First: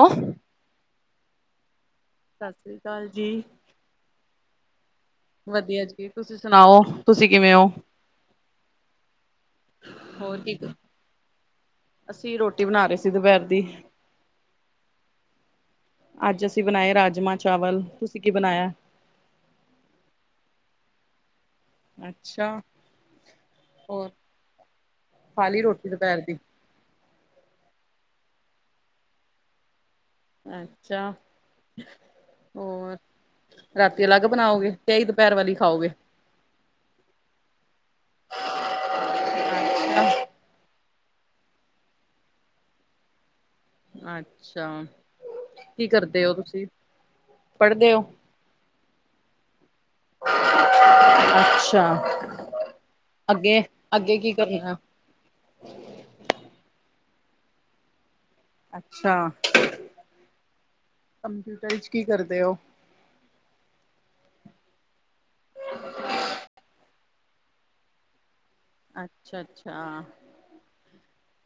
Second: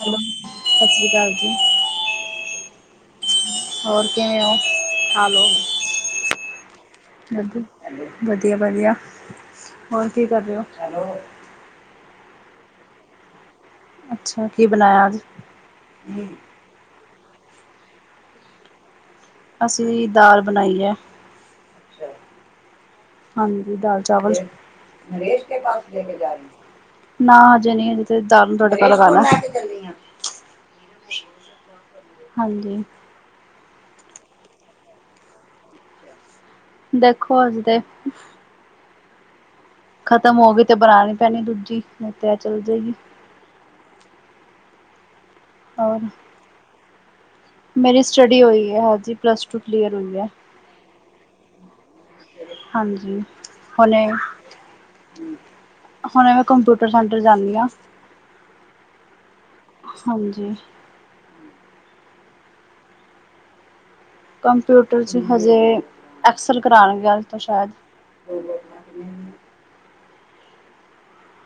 Hello, ਸਤ ਸ੍ਰੀ ਕਾਲ ਜੀ। ਸਤ ਸ੍ਰੀ ਕਾਲ ਜੀ। ਹੋਰ ਕਿਵੇਂ ਔ? ਆਲੋ, ਵਧੀਆ ਜੀ ਤੁਸੀਂ ਸੁਣਾਓ ਤੁਸੀਂ ਕਿਵੇਂ ਵਧ ਹੋ ਵਧੀਆ, ਵਧੀਆ। ਹੋਰ ਕੀ ਕਰ ਰੇ ਔ? ਅਸੀਂ ਰੋਟੀ ਬਣਾ ਰੇ ਸੀ ਦੁਪਿਹਰ ਦੀ। ਅੱਛਾ, ਕੀ ਬਣਾਇਆ ਅੱਜ? ਅੱਜ ਅਸੀਂ ਬਣਾਏ ਰਾਜਮਾਂ-ਚਾਵਲ। ਤੁਸੀਂ ਕੀ ਬਣਾਇਆ? ਅਸੀਂ ਵੀ ਦਾਲ ਬਣਾਈ ਐ। ਅੱਛਾ। ਹਾਂਜੀ, ਹੋਰ ਦਾਲ-ਚਾਵਲ। ਨਰੇਸ਼ ਖਾ ਕੇ ਲਈ ਪਾਸ ਰੋਟੀ ਲੇ ਕੇ ਦੁਪਹਿਰ ਜਾ ਦੀ ਰੀ। ਨਾ ਹਜੇ ਨੀ ਹਜੇ ਤੇ ਦਾਲ ਨੂੰ ਤੜਕਾ ਲਗਾਣੈ। ਅੱਛਾ, ਹਾਂਜੀ ਹੋਰ? ਰਾਤੀ ਅਲੱਗ ਬਣਾਓਗੇ? ਤੇ ਐਈ ਦੁਪੈਰ ਵਾਲੀ ਖਾਓਗੇ? ਦੇਖੋ ਹਜੇ ਤੇ। ਅੱਛਾ ਖਤਮ ਹੋ ਗੀ ਤੇ ਬਣਾਣੀ ਪੈਣੀ ਏ ਦੂਜੀ ਨਹੀਂ ਤੇ ਐ ਚੱਲ ਜੇਗੀ। ਅੱਛਾ, ਕੀ ਔਰ ਕਰਦੇ ਔ ਤੁਸੀਂ? ਪੜ੍ਹਦੇ ਹੋ ਮੇਰੀ ਸਟੱਡੀ ਹੋਈ ਹੈ ਹਾਂਜੀ, ਪਲੱਸ ਟੂ ਕਲੀਅਰ ਹੋਈ ਹੈ ਅੱਛਾ ਹਾਂਜੀ ਅੱਗੇ-ਅੱਗੇ ਕੀ ਕਰਨਾ-? - ਹੁਣ ਮੈਂ ਕੰਪਊਟਰ ਸੈਂਟਰ ਜਾਂਦੀ ਹਾਂ ਅੱਛਾ ਹਾਂਜੀ ਕੰਪਊਟਰ ਚ ਕੀ ਕਰਦੇ ਹੋ-? - ਕੰਪਿਊਟਰ ਚ ਹਜੇ ਐਕਸਲ ਕਰਾਉਣਗੇ ਅਜ ਤੋਂ ਸ਼ਾਇਦ ਅੱਛਾ-ਅੱਛਾ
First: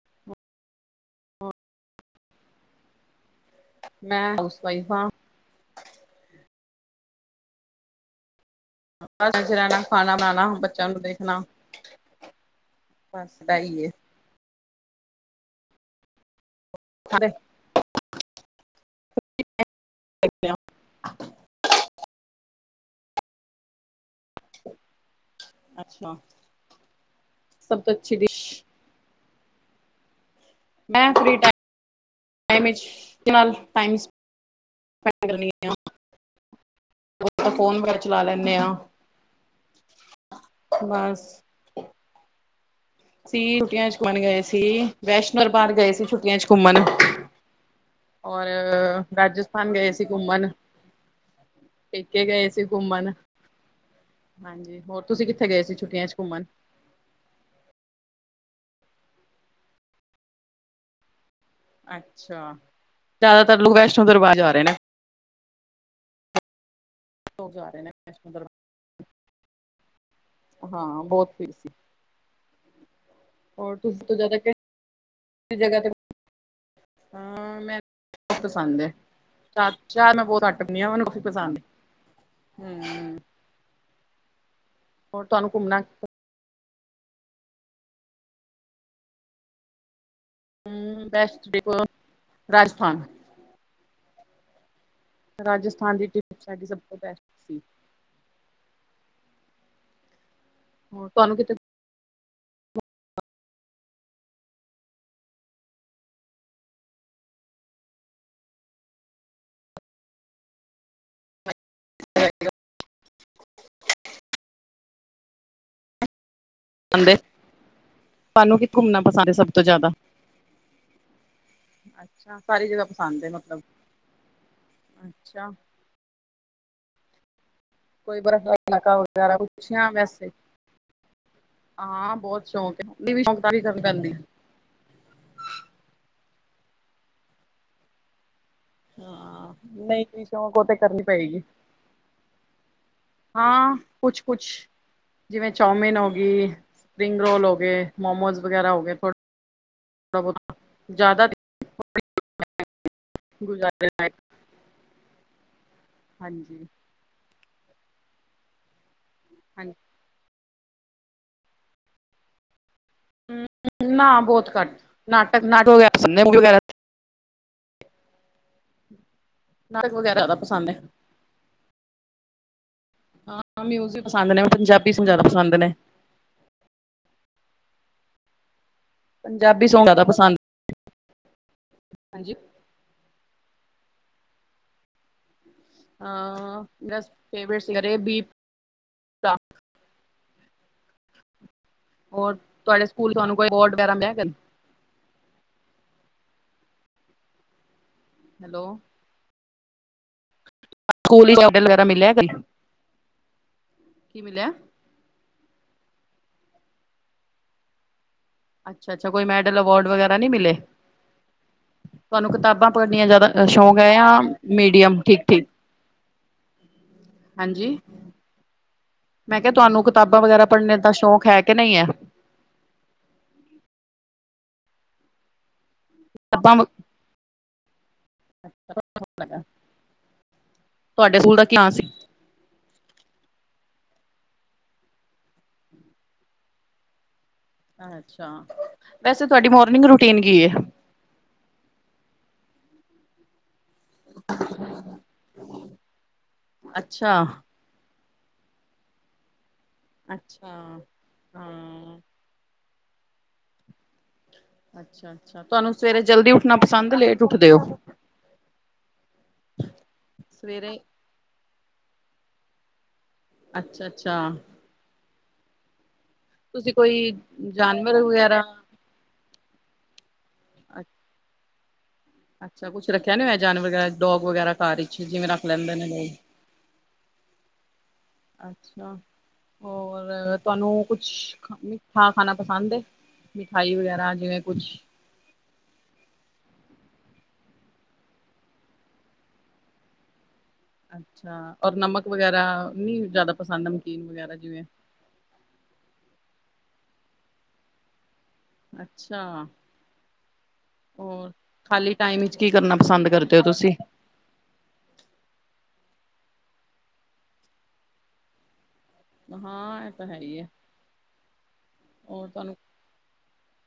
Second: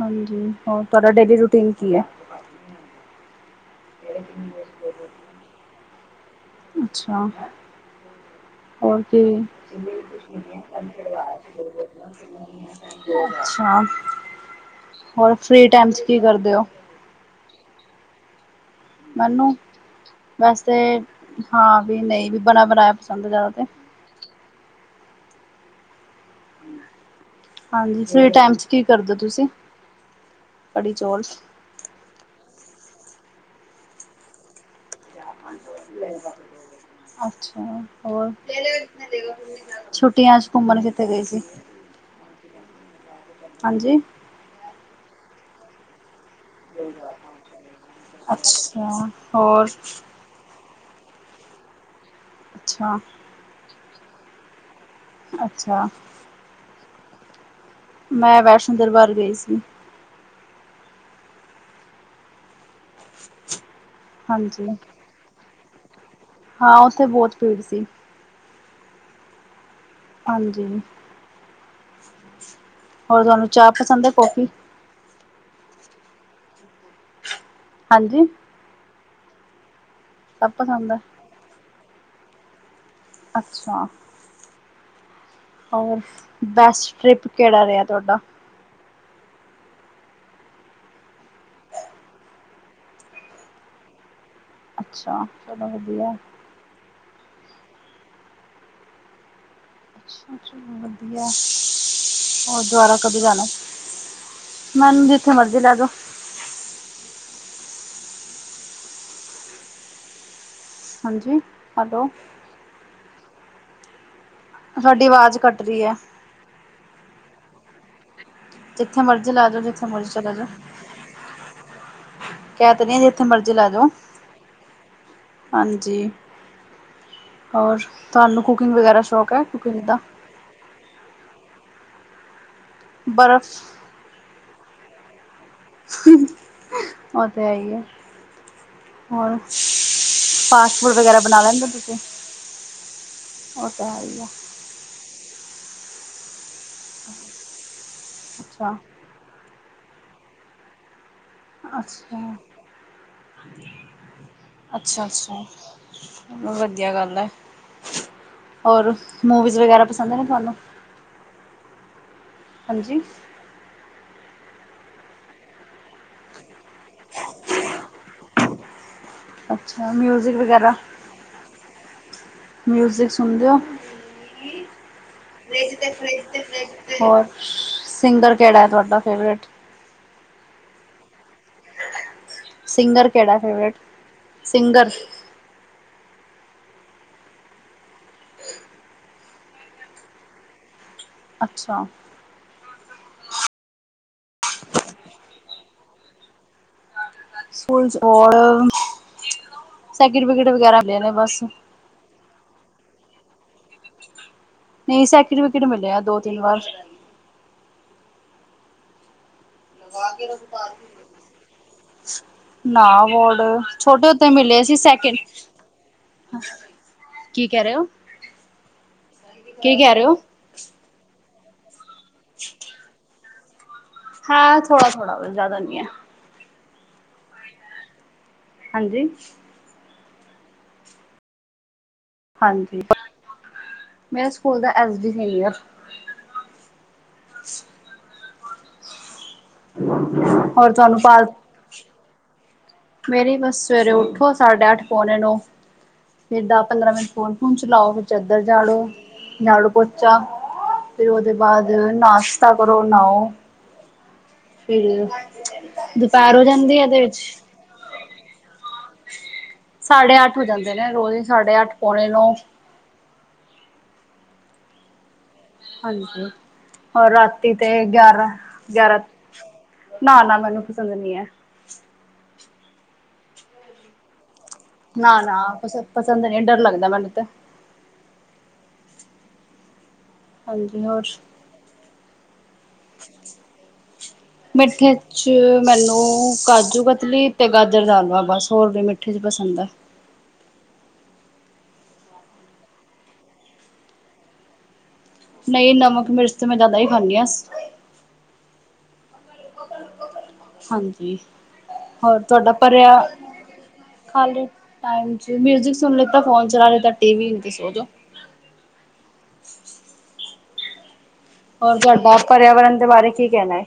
ਹਾਂਜੀ ਹੋਰ ਤੁਹਾਡਾ ਡੇਲੀ ਰੂਟੀਨ ਕੀ ਹੈ? ਮੈਂ ਹਾਊਸ ਵਾਈਫ ਹਾਂ ਅੱਛਾ ਹੋਰ ਕੀ ਬਸ ਰਹਿਣਾ ਖਾਣਾ ਬਣਾਣਾ ਬੱਚਿਆਂ ਨੂੰ ਦੇਖਣਾ ਬਸ ਦਾ ਅੱਛਾ, ਹੀ ਹੈ। ਹੋਰ ਫਰੀ ਟਾਈਮ ਚ ਕੀ ਕਰਦੇ ਹੋ? [unintelligible] ਮੈਨੂੰ ਵੈਸੇ ਹਾਂ ਵੀ ਨਹੀਂ ਵੀ ਬਣਾ ਬਣਾਇਆ ਪਸੰਦ ਹੈ ਜ਼ਿਆਦਾ ਤੇ ਅੱਛਾ ਸਭ ਤੋਂ ਹਾਂਜੀ, ਅੱਛੀ ਫਰੀ ਡਿਸ਼ ਟਾਈਮ ਚ ਕੀ ਕਰਦੇ ਤੁਸੀਂ ਕੜੀ ਚੋਲ ਟਾਮਚ ਇਸਮਾਲ ਟਾਈਮਸ ਆ ਅੱਛਾ ਫੋਨ ਵਗੈਰਾ ਚਲਾ ਹੋਰ ਲੈਂਦੇ ਆ ਛੁੱਟੀਆਂ ਚ ਘੁੰਮਣ ਕਿਤੇ ਗਏ ਬਸ ਸੀ? ਸੀ ਛੁੱਟੀਆਂ ਚ ਹਾਂਜੀ ਘੁਮਉਣ ਗਏ ਸੀ। ਵੈਸ਼ਨੋ ਦਰਬਾਰ ਗਏ ਸੀ ਛੁੱਟ ਟੀਆਂ ਚ ਘੁੰਮਣ ਔਰ ਅੱਛਾ ਹੋਰ ਰਾਜਸਥਾਨ ਗਏ ਸੀ ਘੁੰਮਣ-। ਪੇਕੇ ਗਏ ਸੀ ਅੱਛਾ ਘੁੰਮਣ ਹਾਂਜੀ, ਹੋਰ ਤੁਸੀਂ ਕਿੱਥੇ ਗਏ ਸੀ? ਅੱਛਾ ਛੁੱਟੀਆਂ ਚ ਘੁੰਮਣ। ਮੈਂ ਵੈਸ਼ਨੋ ਦਰਬਾਰ ਗਈ ਸੀ ਅੱਛਾ, ਜਿਆਦਾਤਰ ਲੋਕ ਵੈਸ਼ਨੋ ਦਰਬਾਰ ਜਾ ਰਹੇ ਹਾਂਜੀ ਨੇ ਹਾਂ ਉੱਥੇ ਬਹੁਤ ਲੋਕ ਭੀੜ ਜਾ ਰਹੇ ਸੀ ਨੇ ਹਾਂਜੀ ਹਾਂ ਬਹੁਤ ਭੀੜ ਸੀ ਹੋਰ ਤੁਹਾਨੂੰ ਚਾਹ ਹੋਰ ਪਸੰਦ ਹੈ ਤੁਸੀ ਜ਼ਿਆਦਾ ਕੌਫੀ ਤੇ ਜਗਹ ਤੇ ਮੈਂ ਹਾਂਜੀ ਪਸੰਦ ਹੈ। ਚਾਹ-ਚਾਹ ਮੈਂ ਬਹੁਤ ਸਭ ਘਟ ਪੀਦੀਂ ਆ, ਪਸੰਦ ਹੈ ਮੈਨੂੰ ਕਾਫ਼ੀ ਪਸੰਦ ਹੈ। ਅੱਛਾ ਹੋਰ ਤੁਹਾਨੂੰ ਘੁੰਮਣਾ ਉ ਫ ਬੈਸਟ ਟ੍ਰਿਪ ਕੇਹੜਾ ਰੇਹਾ ਤੁਹਾਡਾ। ਹੂੰ ਬੈਸਟ ਦੇਖੋ ਰਾਜਸਥਾਨ। ਅੱਛਾ ਚਲੋ ਰਾਜਸਥਾਨ ਦੀ ਵਧੀਆ ਟ੍ਰੀਪ ਸਾਡੀ ਸਭ ਤੋਂ ਬੈਸਟ ਸੀ। ਹੋਰ ਵਧੀਆ। ਤੁਹਾਨੂੰ ਕਿਤੇ ਹੋਰ ਦੁਬਾਰਾ ਕਦੋ ਜਾਣਾ, ਮੈਨੂੰ ਜਿੱਥੇ ਮਰਜ਼ੀ ਲੈ ਜੋ। ਹਾਂਜੀ ਹੈਲੋ। ਤੁਹਾਡੀ ਆਵਾਜ਼ ਕੱਟ ਰੀ ਹੈ। ਤੁਹਾਨੂੰ ਕਿ ਘੁੰਮਣਾ ਜਿੱਥੇ ਪਸੰਦ ਮਰਜ਼ੀ ਹੈ ਲੈ ਸਭ ਜਾਓ ਤੋਂ ਜਿੱਥੇ ਜ਼ਿਆਦਾ? ਮਰਜ਼ੀ ਚਲੇ ਜਾਓ ਅੱਛਾ ਸਾਰੀ ਕਹਿ ਤੇ ਜਗਾ ਰਹੀ ਹਾਂ ਜਿੱਥੇ ਪਸੰਦ ਹੈ ਮਰਜ਼ੀ ਮਤਲਬ ਲੈ ਜਾਓ ਅੱਛਾ। ਹਾਂਜੀ, ਹੋਰ? ਕੋਈ ਬਰਫ ਤੁਹਾਨੂੰ ਵਾਲਾ ਕੁਕਿੰਗ ਇਲਾਕਾ [unintelligible] ਵਗੈਰਾ ਸ਼ੌਕ ਹੋਰ ਹੈ ਕੁਕਿੰਗ ਪੁੱਛਿਆ ਦਾ ਵੈਸੇ। ਹਾਂ ਬਹੁਤ ਸ਼ੌਕ ਹੈ, ਐਦੀ ਵੀ ਬਰਫ਼ ਸ਼ੌਕਦਾਰੀ ਕਰਨੀ ਪੈਂਣ ਦੀ ਐ। ਉਹ ਤੇ ਹੈ ਹੀ ਐ। ਹੋਰ, ਹਾਂ ਨਹੀਂ ਸ਼ੌਕ ਉਹ ਤੇ ਫਾਸਟ ਫੂਡ ਕਰਨੀ ਵਗੈਰਾ ਬਣਾ ਪਏਗੀ ਲੈਂਦੇ ਹੋ ਤੁਸੀਂ? ਉਹ ਹਾਂ ਤਾਂ ਹੈ ਹੀ ਆ ਕੁਛ-ਕੁਛ ਜਿਵੇਂ ਚੌਮਿਨ ਹੋ ਗਈ, ਸਪਰਿੰਗ ਰੋਲ ਹੋ ਗਏ, ਮੋਮੋਸ ਅੱਛਾ ਵਗੈਰਾ ਹੋ ਗਏ ਥੋੜਾ ਥੋੜੇ ਬਹੁਤ ਜ਼ਿਆਦਾ ਨਹੀ। ਅਛਾ, ਗੁਜ਼ਾਰੇ ਅੱਛਾ-ਅੱਛਾ। ਹਾਂਜੀ। ਵਧੀਆ ਗੱਲ ਹੈ, ਹੋਰ ਮੂਵੀਜ਼ ਵਗੈਰਾ ਪਸੰਦ ਨੇ ਤੁਹਾਨੂੰ? ਹਾਂਜੀ। ਹੂੰ ਨਾ ਬਹੁਤ ਘੱਟ ਨਾਟਕ-ਨਾਟਕ ਨਹੀਂ ਮੁਵੀ ਵਗੈਰਾ। ਅੱਛਾ ਨਾਟਕ ਵਗੈਰਾ ਜਯਾਦਾ ਮਿਊਜ਼ਿਕ ਪਸੰਦ ਨੇ। ਮਿਊਜ਼ਿਕ ਸੁਣਦੇ ਹੋ ਹਾਂ ਮਿਊਜ਼ ਪਸੰਦ ਨੇ, ਪੰਜਾਬੀ ਸ ਜ਼ਿਆਦਾ ਪਸੰਦ ਨੇ। ਹੋਰ ਸਿੰਗਰ ਕਿਹੜਾ ਹੈ ਤੁਹਾਡਾ? ਫੇਵਰੇਟ ਪੰਜਾਬੀ ਸੌਂਗ ਜਾ਼ਦਾ ਪਸੰਦ ਨੇ, ਹਾਂਜੀ? ਸਿੰਗਰ ਕਿਹੜਾ ਫੇਵਰੇਟ, ਸਿੰਗਰ? ਆ ਮੇਰਾ ਫੇਵਰਿਟ ਸਿੰਗ ਏ ਬੀ ਪਰਾ ਅੱਛਾ! ਹੋਰ ਤੁਹਾਡੇ ਸਕੂਲ ਤੁਹਾਨੂੰ ਕੋਈ ਅਵੋਰਡ ਵਗੈਰਾ ਮਿਲਿਆ ਕਦੀ? ਸਕੂਲ 'ਚ ਹੈਲੋ ਆਵਡ ਸੈਕਿੰਫਕੈਟ ਵਗੈਰਾ ਮਿਲਿਆ ਹੋਇਆ ਸਕੂਲ ਵਿੱਚ ਬਸ। ਮੈਡਲ ਵਗੈਰਾ ਮਿਲਿਆ ਕਦੀ, ਕੀ ਮਿਲਿਆ? ਨਹੀਂ ਸੈਟੀਫਿਕੇਟ ਮਿਲਿਆ ਦੋ-ਤਿੰਨ ਵਾਰ। ਅੱਛਾ-ਅੱਛਾ, ਕੋਈ ਮੈਡਲ, ਅਵਾਰਡ ਵਗੈਰਾ ਨੀ ਮਿਲੇ? ਤੁਹਾਨੂੰ ਕਤਾਬਾਂ ਨਾ ਪੜਨੀਆਂ ਜ਼ਿਆਦਾ ਅ ਅਵਾਰਡ ਸ਼ੌਂਕ ਐ ਛੋਟੇ ਯਾ ਹੁੰਦੇ ਮਿਲੇ ਸੀ ਮੀਡੀਅਮ ਸੈਕਿੰਡ ਠੀਕ-ਠੀਕ? ਕੀ ਕਹਿ ਰਹੇ ਓ? ਮੈਂ ਕਿਹਾ ਤੁਹਾਨੂੰ ਕਿਤਾਬਾਂ ਵਗੈਰਾ ਪੜਨੇ ਦਾ ਸ਼ੌਕ ਹੈ ਕਿ ਨਹੀਂ ਐ? [unintelligible] ਹਾਂ ਥੋੜਾ-ਥੋੜਾ ਦੇ ਜ਼ਿਆਦਾ ਨੀ ਐ। ਹਾਂਜੀ [unintelligible] ਤੁਹਾਡੇ ਸਕੂਲ ਦਾ ਕੀ ਨਾ ਸੀ? ਹਾਂਜੀ, ਮੇਰੇ ਸਕੂਲ ਦਾ ਐਸ ਡੀ ਸੀਨੀਅਰ। ਅੱਛਾ, ਵੈਸੇ ਤੁਹਾਡੀ ਮੋਰਨਿੰਗ ਰੂਟੀਨ ਕੀ ਏ? ਹੋਰ ਤੁਹਾਨੂੰ ਪਾਲ ਮੇਰੀ ਬਸ ਸਵੇਰੇ ਉੱਠੋ ਸਾਢੇ ਅੱਠ, ਪੌਣੇ ਨੌਂ, ਫੇਰ ਦਸ ਪੰਦਰਾਂ ਮਿੰਟ ਅੱਛਾ ਫੋ਼ਨ-ਫੂਨ ਚ ਨੋ ਵਿ ਚੱਦਰ ਝਾੜੋ, ਝਾੜੂ-ਪੋਚਾ ਅੱਛਾ ਫੇ਼ਰ ਉਹਦੇ ਬਾਅਦ ਹਾਂ ਨਾਸ਼ ਸਵਰੋ ਨਾਓ। ਅੱਛਾ ਅੱਛਾ ਤੁਹਾਨੂੰ ਸਵੇਰੇ ਜਲਦੀ ਦੁਪਹਿਰ ਹੋ ਉੱਠਣਾ ਜਾਂਦੀ ਹੈ ਪਸੰਦ ਇਹਦੇ ਵਿੱਚ ਲੇਟ ਉੱਠਦੇ ਓ? ਸਾਢੇ ਅੱਠ ਹੋ ਜਾਂਦੇ ਨੇ ਰੋਜ਼ ਸਾਢੇ ਅੱਠ ਪੌਣੇ ਨੌਂ। ਅੱਛਾ ਅੱਛਾ! ਹਾਂਜੀ ਤੁਸੀਂ ਹੋਰ ਕੋਈ ਰਾਤੀ ਤੇ ਜਾਨਵਰ ਗਿਆਰਾਂ। ਵਗੈਰਾ ਗਿਆਰਾਂ ਨਾਨਾ ਮੈਨੂੰ ਪਸੰਦ ਨੀ ਐ। ਅੱਛਾ ਕੁੱਛ ਰੱਖਿਆ ਨੀ ਹੋਇਆ ਜਾਨਵ ਵਗੈਰਾ ਡੌਗ ਵਗੈਰਾ ਘਰ ਵਿੱਚ ਜਿਵੇਂ ਰੱਖ ਲੈਂਦੇ ਨੇ ਨਈ ਡਰ ਲੱਗਦਾ ਮੈਨੂੰ ਤਾਂ। ਅੱਛਾ, ਹੋਰ ਹਾਂਜੀ ਤੁਹਾਨੂੰ ਹੋਰ ਕੁਛ ਮਿੱਠਾ ਖਾਣਾ ਪਸੰਦ ਏ? ਮਿਠਾਈ ਵਗੈਰਾ ਜਿਵੇਂ ਕੁਛ? ਜੀ ਮੈਨੂੰ ਕਾਜੂ ਕਤਲੀ ਤੇ ਗਾਜਰ ਦਾਲਵਾ ਬਸ ਹੋਰ ਨੀ ਮਿੱਠੇ 'ਚ ਪਸੰਦ ਐ। ਅੱਛਾ ਔਰ ਨਮਕ ਵਗ਼ੈਰਾ ਨੀ ਜ਼ਿਆਦਾ ਪਸੰਦ ਨਮਕੀਨ ਵਗੈ਼ਰਾ ਜਿਵੇਂ? ਨਹੀਂ ਨਮਕ ਮਿਰਚ ਤੇ ਮੈਂ ਜ਼ਿਆਦਾ ਹੀ ਖਾਂਨੀ ਆਂ। ਅੱਛਾ! ਹਾਂਜੀ ਹੋਰ ਖਾਲੀ ਹੋਰ ਟਾਈਮ 'ਚ ਕੀ ਤੁਹਾਡਾ ਕਰਨਾ ਭਰਿਆ ਪਸੰਦ ਕਰਦੇ ਓ ਤੁਸੀਂ? ਖਾਲੀ ਟਾਇਮ 'ਚ ਮਿਊਜਿਕ ਸੁਣ ਲਿੱਤਾ ਫੋਨ ਚਲਾ ਲਿੱਤਾ ਟੀ ਵੀ ਵੇਖ ਕੇ ਸੋਜੋ। ਹਾਂ ਇਹ ਤਾਂ ਹੈ ਏ ਐ। ਔਰ ਤੁਹਾਡਾ ਪਰਿਆਵਰਨ ਦੇ ਬਾਰੇ ਕੀ ਕਹਿਣਾ ਐ?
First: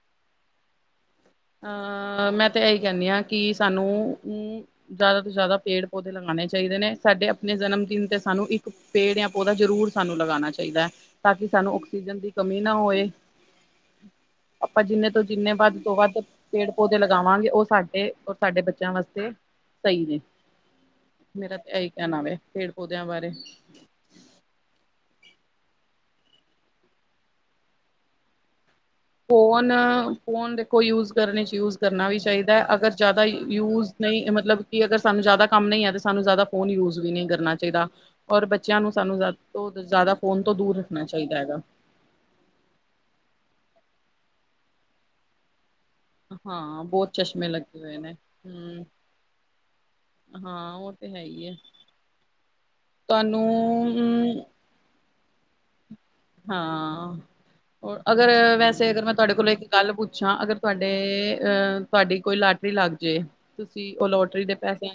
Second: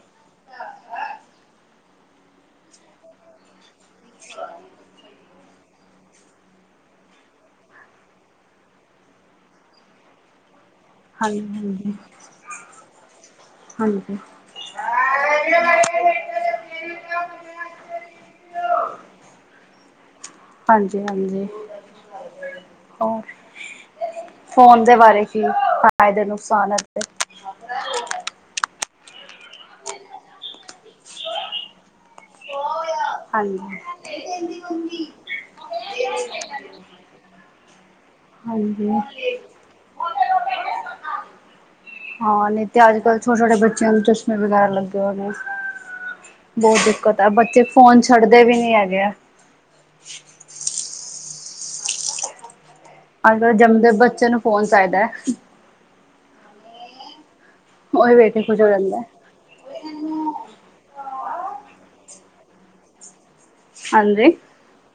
ਅਹ ਮੈਂ ਤੇ ਇਹੀ ਕਹਿੰਨੀ ਆਂ ਕਿ ਸਾਨੂੰ ਅ ਜ਼ਿਆਦਾ ਤੋਂ ਜ਼ਿਆਦਾ ਪੇੜ ਪੌਦੇ ਲਗਾਣੇ ਚਾਹੀਦੇ ਨੇ ਸਾਡੇ ਆਪਣੇ ਜਨਮ ਦਿਨ ਤੇ ਸਾਨੂੰ ਇੱਕ ਪੇੜ ਯਾ ਪੌਦਾ ਜ਼ਰੂਰ ਸਾਨੂੰ ਲਗਾਣਾ ਚਾਹੀਦੈ ਤਾਂ ਹਾਂਜੀ ਕਿ ਸਾਨੂੰ ਹਾਂਜੀ ਆਕਸੀਜਨ ਦੀ ਕਮੀ ਨਾ ਹੋਏ ਹਾਂਜੀ ਆਪਾਂ ਜਿੰਨੇ ਤੋਂ ਜਿੰਨੇ ਵੱਧ ਤੋਂ ਵੱਧ ਪੇੜ ਪੌਦੇ ਲਗਾਵਾਂਗੇ ਉਹ ਸਾਡੇ ਔਰ ਸਾਡੇ ਬੱਚਿਆਂ ਵਾਸਤੇ ਸਈ ਨੇ। ਹਾਂਜੀ ਹਾਂਜੀ! ਮੇਰਾ ਤਾਂ ਇਹੀ ਕਹਿਣਾ ਵੈ ਪੇੜ ਪੌਦਿਆਂ ਹੋਰ ਬਾਰੇ। ਫੋਨ ਦੇ ਬਾਰੇ ਕੀ ਫਾ਼ਇਦੇ ਨੁਕਸਾਨ ਐ? ਫੋਨ, ਫੋਨ ਦੇਖੋ ਯੂਜ ਕਰਨੇ ਚ ਯੂਜ ਕਰਨਾ ਵੀ ਚਾਹੀਦਾ ਅਗਰ ਜ਼ਿਆਦਾ ਹਾਂਜੀ ਯੂਜ਼ ਨਹੀਂ ਮਤਲਬ ਕਿ ਅਗਰ ਸਾਨੂੰ ਜ਼ਿਆਦਾ ਕੰਮ ਨਹੀਂ ਹੈ ਤਾਂ ਸਾਨੂੰ ਜ਼ਿਆਦਾ ਫੋਨ ਯੂਜ ਵੀ ਨਹੀਂ ਕਰਨਾ ਚਾਹੀਦਾ। ਔਰ ਬੱਚਿਆਂ ਹਾਂਜੀ। ਨੂੰ ਸਾਨੂੰ ਜ਼ਿਆ ਤੋਂ ਜ਼ਿਆਦਾ ਫੋਨ ਤੋਂ ਦੂਰ ਰੱਖਣਾ ਚਾਹੀਦਾ ਹੈਗਾ। ਹਾਂ ਨਹੀਂ ਤੇ ਅੱਜ ਕੱਲ੍ਹ ਛੋਟੇ, ਛੋਟੇ ਬੱਚਿਆਂ ਨੂੰ ਚਸ਼ਮੇ ਵਗੈਰਾ ਲੱਗੇ ਹੋਣੇ। ਬਹੁਤ ਹਾਂ ਦਿੱਕਤ ਆ ਚਸ਼ਮੇ ਬੱਚੇ ਲੱਗੇ ਹੋਏ ਫੋਨ ਨੇ ਛੱਡਦੇ ਵੀ ਨੀ ਹਮ ਹੈਗੇ ਆ। ਹਾਂ ਉਹ ਤੇ ਹੈ ਹੀ ਏ ਅੱਜ ਕਲ ਜੰਮਦੇ ਬੱਚੇ ਨੂੰ ਫੋਨ ਚਾਹੀਦਾ। ਹਾਂ ਉਹੀ ਅਗਰ ਵੇਖ ਕੇ ਖੁਸ਼ ਹੋ ਵੈਸੇ ਜਾਂਦਾ ਅਗਰ ਮਤ ਤੁਹਾਡੇ ਕੋਲੋਂ ਇੱਕ ਗੱਲ ਪੁੱਛਾਂ ਅਗਰ ਤੁਹਾਡੇ ਅ ਤੁਹਾਡੀ ਕੋਈ ਲਾਟਰੀ ਲੱਗ ਜੇ ਤੁਸੀਂ ਉਹ ਹਾਂਜੀ। ਲੋਟਰੀ ਦੇ ਪੈਸਿਆਂ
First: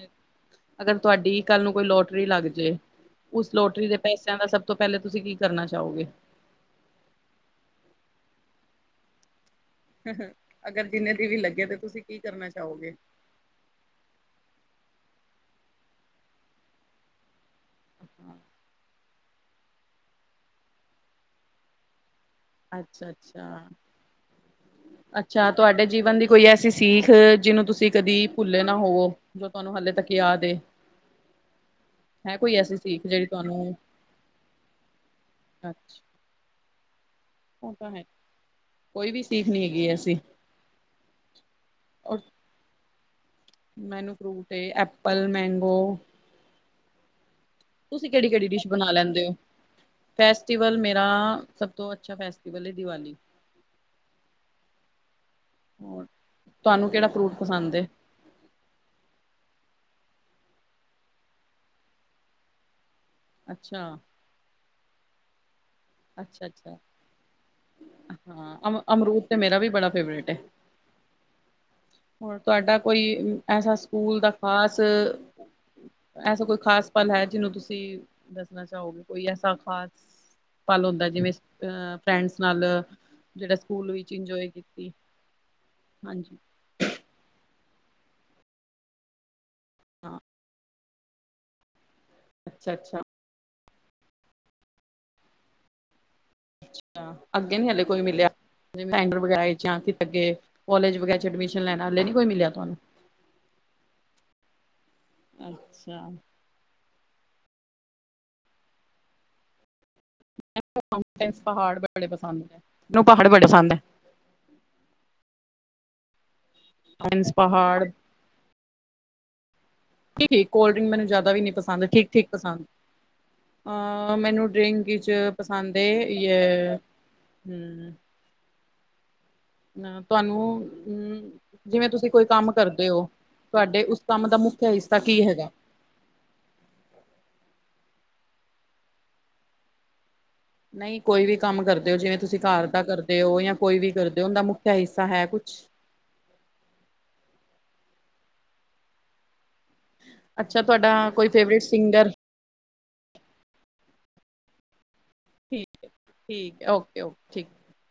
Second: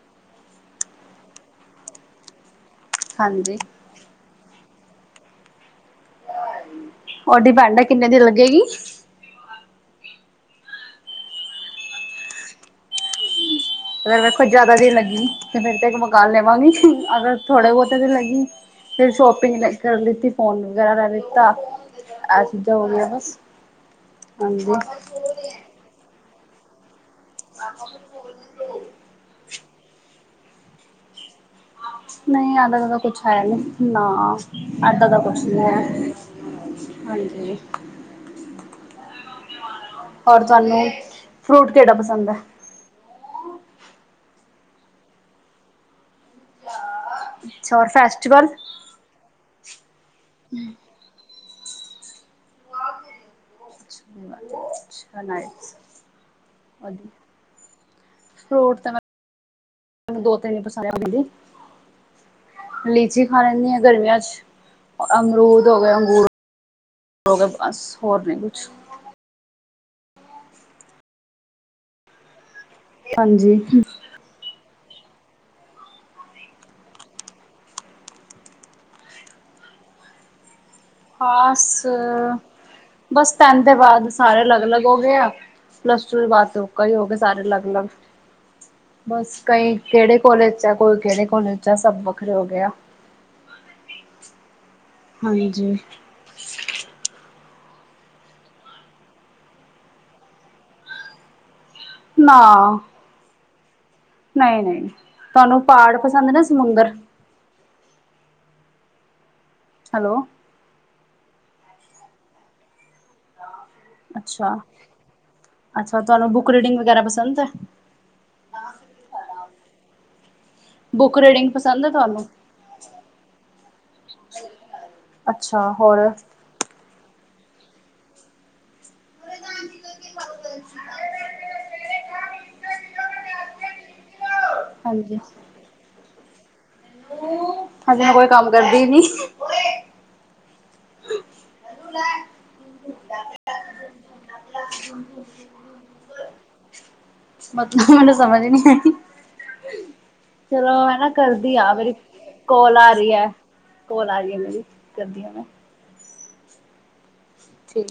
ਅਗਰ ਤੁਹਾਡੀ ਕੱਲ ਨੂੰ ਕੋਈ ਲੋਟਰੀ ਲੱਗ ਜੇ ਉਸ ਹਾਂਜੀ ਲੋਟਰੀ ਦੇ ਪੈਸਿਆਂ ਦਾ ਸਭ ਤੋਂ ਪਹਿਲੇ ਤੁਸੀਂ ਕੀ ਕਰਨਾ ਚਾਹੋਗੇ। ਉਹ ਡਿਪੈਂਡ ਹੈ ਕਿੰਨੇ ਦਿਨ ਲੱਗੇਗੀ। ਅਗਰ ਜਿੰਨੇ ਦੀ ਵੀ ਲੱਗੇ ਤੇ ਤੁਸੀਂ ਕੀ ਕਰਨਾ ਚਾਹੋਗੇ। ਅਗਰ ਵੇਖੋ ਜਿਆਦਾ ਦੇ ਲੱਗੀ ਤੇ ਫਿਰ ਤੇ ਇੱਕ ਮਕਾਨ ਲੇ ਵਾਂਗੀ ਅਗਰ ਥੋੜੇ ਬਹੁਤੇ ਤੇ ਲੱਗੀ ਫੇਰ ਸ਼ੋਪਿੰਗ ਕਰ ਲਤੀ ਫੋਨ ਵਗੈਰਾ ਲੈ ਲਿੱਤਾ। ਆ ਚੀਜ਼ਾਂ ਹੋਗੀਆਂ ਅੱਛਾ ਬਸ ਹਾਂਜੀ। ਜਾਂ ਤੁਹਾਡੇ ਜੀਵਨ ਦੀ ਕੋਈ ਐਸੀ ਸੀਖ ਜਿਹਨੂੰ ਤੁਸੀਂ ਕਦੀ ਭੁੱਲੇ ਨਾ ਹੋਵੋ। ਜੋ ਤੁਹਾਨੂੰ ਹਾਲੇ ਤੱਕ ਯਾਦ ਏ। ਹੈ ਕੋਈ ਨਹੀਂ ਐਸੀ ਇੱਦਾਂ ਦਾ ਸੀਖ ਕੁਛ ਜਿਹੜੀ ਹੈ ਤੁਹਾਨੂੰ ਨਹੀਂ ਨਾ ਇੱਦਾਂ ਦਾ ਕੁਛ ਨੀ ਅੱਛਾ ਹੈ। ਹਾਂਜੀ। ਉਹ ਤਾਂ ਹੈ ਕੋਈ ਵੀ ਸੇਫ ਨੀ ਹੈਗੀ ਐਸੀਂ। ਹੋਰ ਤੁਹਾਨੂੰ ਫਰੂਟ ਕਿਹੜਾ ਪਸੰਦ ਹੈ? ਮੈਨੂੰ ਫਰੂਟ ਏ ਐਪਲ, ਮੈਂਗੋ। ਅੱਛਾ ਔਰ ਤੁਸੀਂ ਕਿਹੜੀ, ਫੈਸਟੀਵਲ ਕਿਹੜੀ ਡਿਸ਼ ਬਣਾ ਲੈਂਦੇ ਹੋ ਫੈਸਟੀਵਲ ਮੇਂ? ਤਾਂ ਸਭ ਤੋਂ ਅੱਛਾ ਫੈਸਟੀਵਲ ਏ ਦੀਵਾਲੀ। ਸਣੇ [unintelligible] ਹੋਰ ਤੁਹਾਨੂੰ ਕਿਹੜਾ ਫਰੂਟ ਪਸੰਦ ਏ? ਫਰੂਟ ਤੇ ਮੈ ਦੋ ਤਿੰਨ ਪਸੰਦ ਲੀਚੀ ਖਾ ਲੈਦੀ ਆ ਅੱਛਾ, ਗਰਮੀਆਂ ਚ ਅਮਰੂਦ ਹੋ ਗਏ ਅੰਗੂਰ ਅੱਛਾ-ਅੱਛਾ ਹੋ ਗਏ ਬਸ ਹੋਰ ਨੀ ਹਾਂ ਕੁਛ। ਅਮ ਅਮਰੂਦ ਤੇ ਮੇਰਾ ਵੀ ਬੜਾ ਫੇਵਰੇਟ ਹੈ ਹੋਰ ਤੁਹਾਡਾ ਕੋਈ ਹਾਂਜੀ ਐਸਾ ਸਕੂਲ ਦਾ ਖਾਸ ਐਸਾ ਕੋਈ ਖਾਸ ਪਲ ਹੈ ਜਿਹਨੂੰ ਤੁਸੀਂ ਦੱਸਣਾ ਚਾਹੋ ਕੋਈ ਐਸਾ ਖਾਸ ਪਲ ਹੁੰਦਾ। ਜਿਵੇਂ ਖਾਸ, ਅ ਫਰੈਂਡਸ ਨਾਲ ਬਸ ਜਿਹੜਾ ਟੇਨਥ ਦੇ ਸਕੂਲ ਬਾਅਦ ਵਿੱਚ ਸਾਰੇ ਇੰਜੋਏ ਅਲੱਗ, ਅਲੱਗ ਕੀਤੀ ਹੋ ਗਏ ਆ੍। ਪਲੱਸ ਟੂ ਦੇ ਹਾਂਜੀ ਬਾਅਦ ਤੋਂ ਕਈ ਹੋ ਗਏ ਸਾਰੇ ਅਲੱਗ, ਅਲੱਗ ਬਸ ਕੋਈ ਕਿਹੜੇ ਹਾਂ ਕੋਲੇਜ ਚ ਆ ਕੋਈ ਕਿਹੜੇ ਕੋਲੇਜ ਚ ਆ ਸਭ ਵਖਰੇ ਹੋ ਗਏ ਆ। ਅੱਛਾ-ਅੱਛਾ ਹਾਂਜੀ। ਅੱਗੇ ਨੀ ਹਲੇ ਕੋਈ ਮਿਲਿਆ ਡੀਵੇੈਂਡਰ ਵਗੈਰਾ ਜਾਂ ਅੱਗੇ ਕੋਲੇਜ ਵਗੈਰਾ ਵਿੱਚ ਐਡਮਿਸ਼ਨ ਲੈਣੇ ਹਲੇ ਕੋਈ ਨਾ ਮਿਲਿਆ ਤੁਹਾਨੂੰ। ਨਹੀਂ, ਨਹੀਂ ਤੁਹਾਨੂੰ ਪਹਾੜ ਅੱਛਾ। ਪਸੰਦ ਨਾ ਸਮੁੰਦਰ ਹੈਲੋ। ਮੈਨੂੰ ਤੇ ਪਹਾੜ ਬੜੇ ਪਸੰਦ ਮੈਨੂੰ ਪਹਾੜ ਬੜੇ ਪਸੰਦ ਹੈ। ਅੱਛਾ। ਅੱਛਾ ਤੁਹਾਨੂੰ ਬੁੱਕ ਰੀਡਿੰਗ ਵਗੈਰਾ ਮਾਊਂਟੇਨਸ ਪਸੰਦ ਹੈ? ਪਹਾੜ ਹਾਂ ਠੀਕ ਕੋਲਡ ਡਰਿਕ ਮੈਨੁੰ ਬੁੱਕ ਜਿਆਦਾ ਵੀ ਨੀ ਰੀਡਿੰਗ ਪਸੰਦ ਹੈ ਠੀਕ, ਤੁਹਾਨੂੰ। ਠੀਕ ਪਸੰਦ ਅਹ ਮੈਨੂੰ ਡਰਿੰਕ ਚ ਅੱਛਾ ਪਸੰਦ ਏ ਹੋਰ ਯੇ ਹਮ ਅ ਤੁਹਾਨੂੰ ਹਮ ਜਿਵੇਂ ਤੁਸੀਂ ਕੋਈ ਕੰਮ ਕਰਦੇ ਹੋ ਤੁਹਾਡੇ ਉਸ ਕੰਮ ਦਾ ਮੁ ਤੇ ਇਸਦਾ ਕੀ ਹੈਗਾ। ਹਾਂਜੀ ਮੈ ਕੋਈ ਕੰਮ ਕਰਦੀ ਨੀ- ਨਹੀ ਕੋਈ ਵੀ ਕੰਮ ਕਰਦਾ- ਤੇ ਜੇ ਤੁਸੀਂ ਤੁਸੀ ਘਰ ਦਾ ਕਰਦੇ ਹੋ ਜਾਂ ਕੋਈ ਵੀ ਕਰਦੇ ਹੋ ਉਹਦਾ ਮੁੱਖਿਆ ਹਿੱਸਾ ਹੈ ਕੁਛ? ਮਤਲਬ ਮੈਨੂੰ ਸਮਝ ਨੀ ਆਈ। ਅੱਛਾ ਚਲੋ ਤੁਹਾਡਾ ਮੈ ਨਾ ਕੋਈ ਕਰਦੀ ਫੇਵਰੇਟ ਆ ਮੇਰੀ ਸਿੰਗਰ ਕੋਲ ਆ ਰਹੀ ਹੈ ਕੋਲ ਆ ਰਹੀ ਹੈ ਮੇਰੀ ਕਰਦੀ ਆ ਮੈ- ਠੀਕ ਹੈ ਓਕੇ- ਓਕੇ ਠੀਕ- ਠੀਕ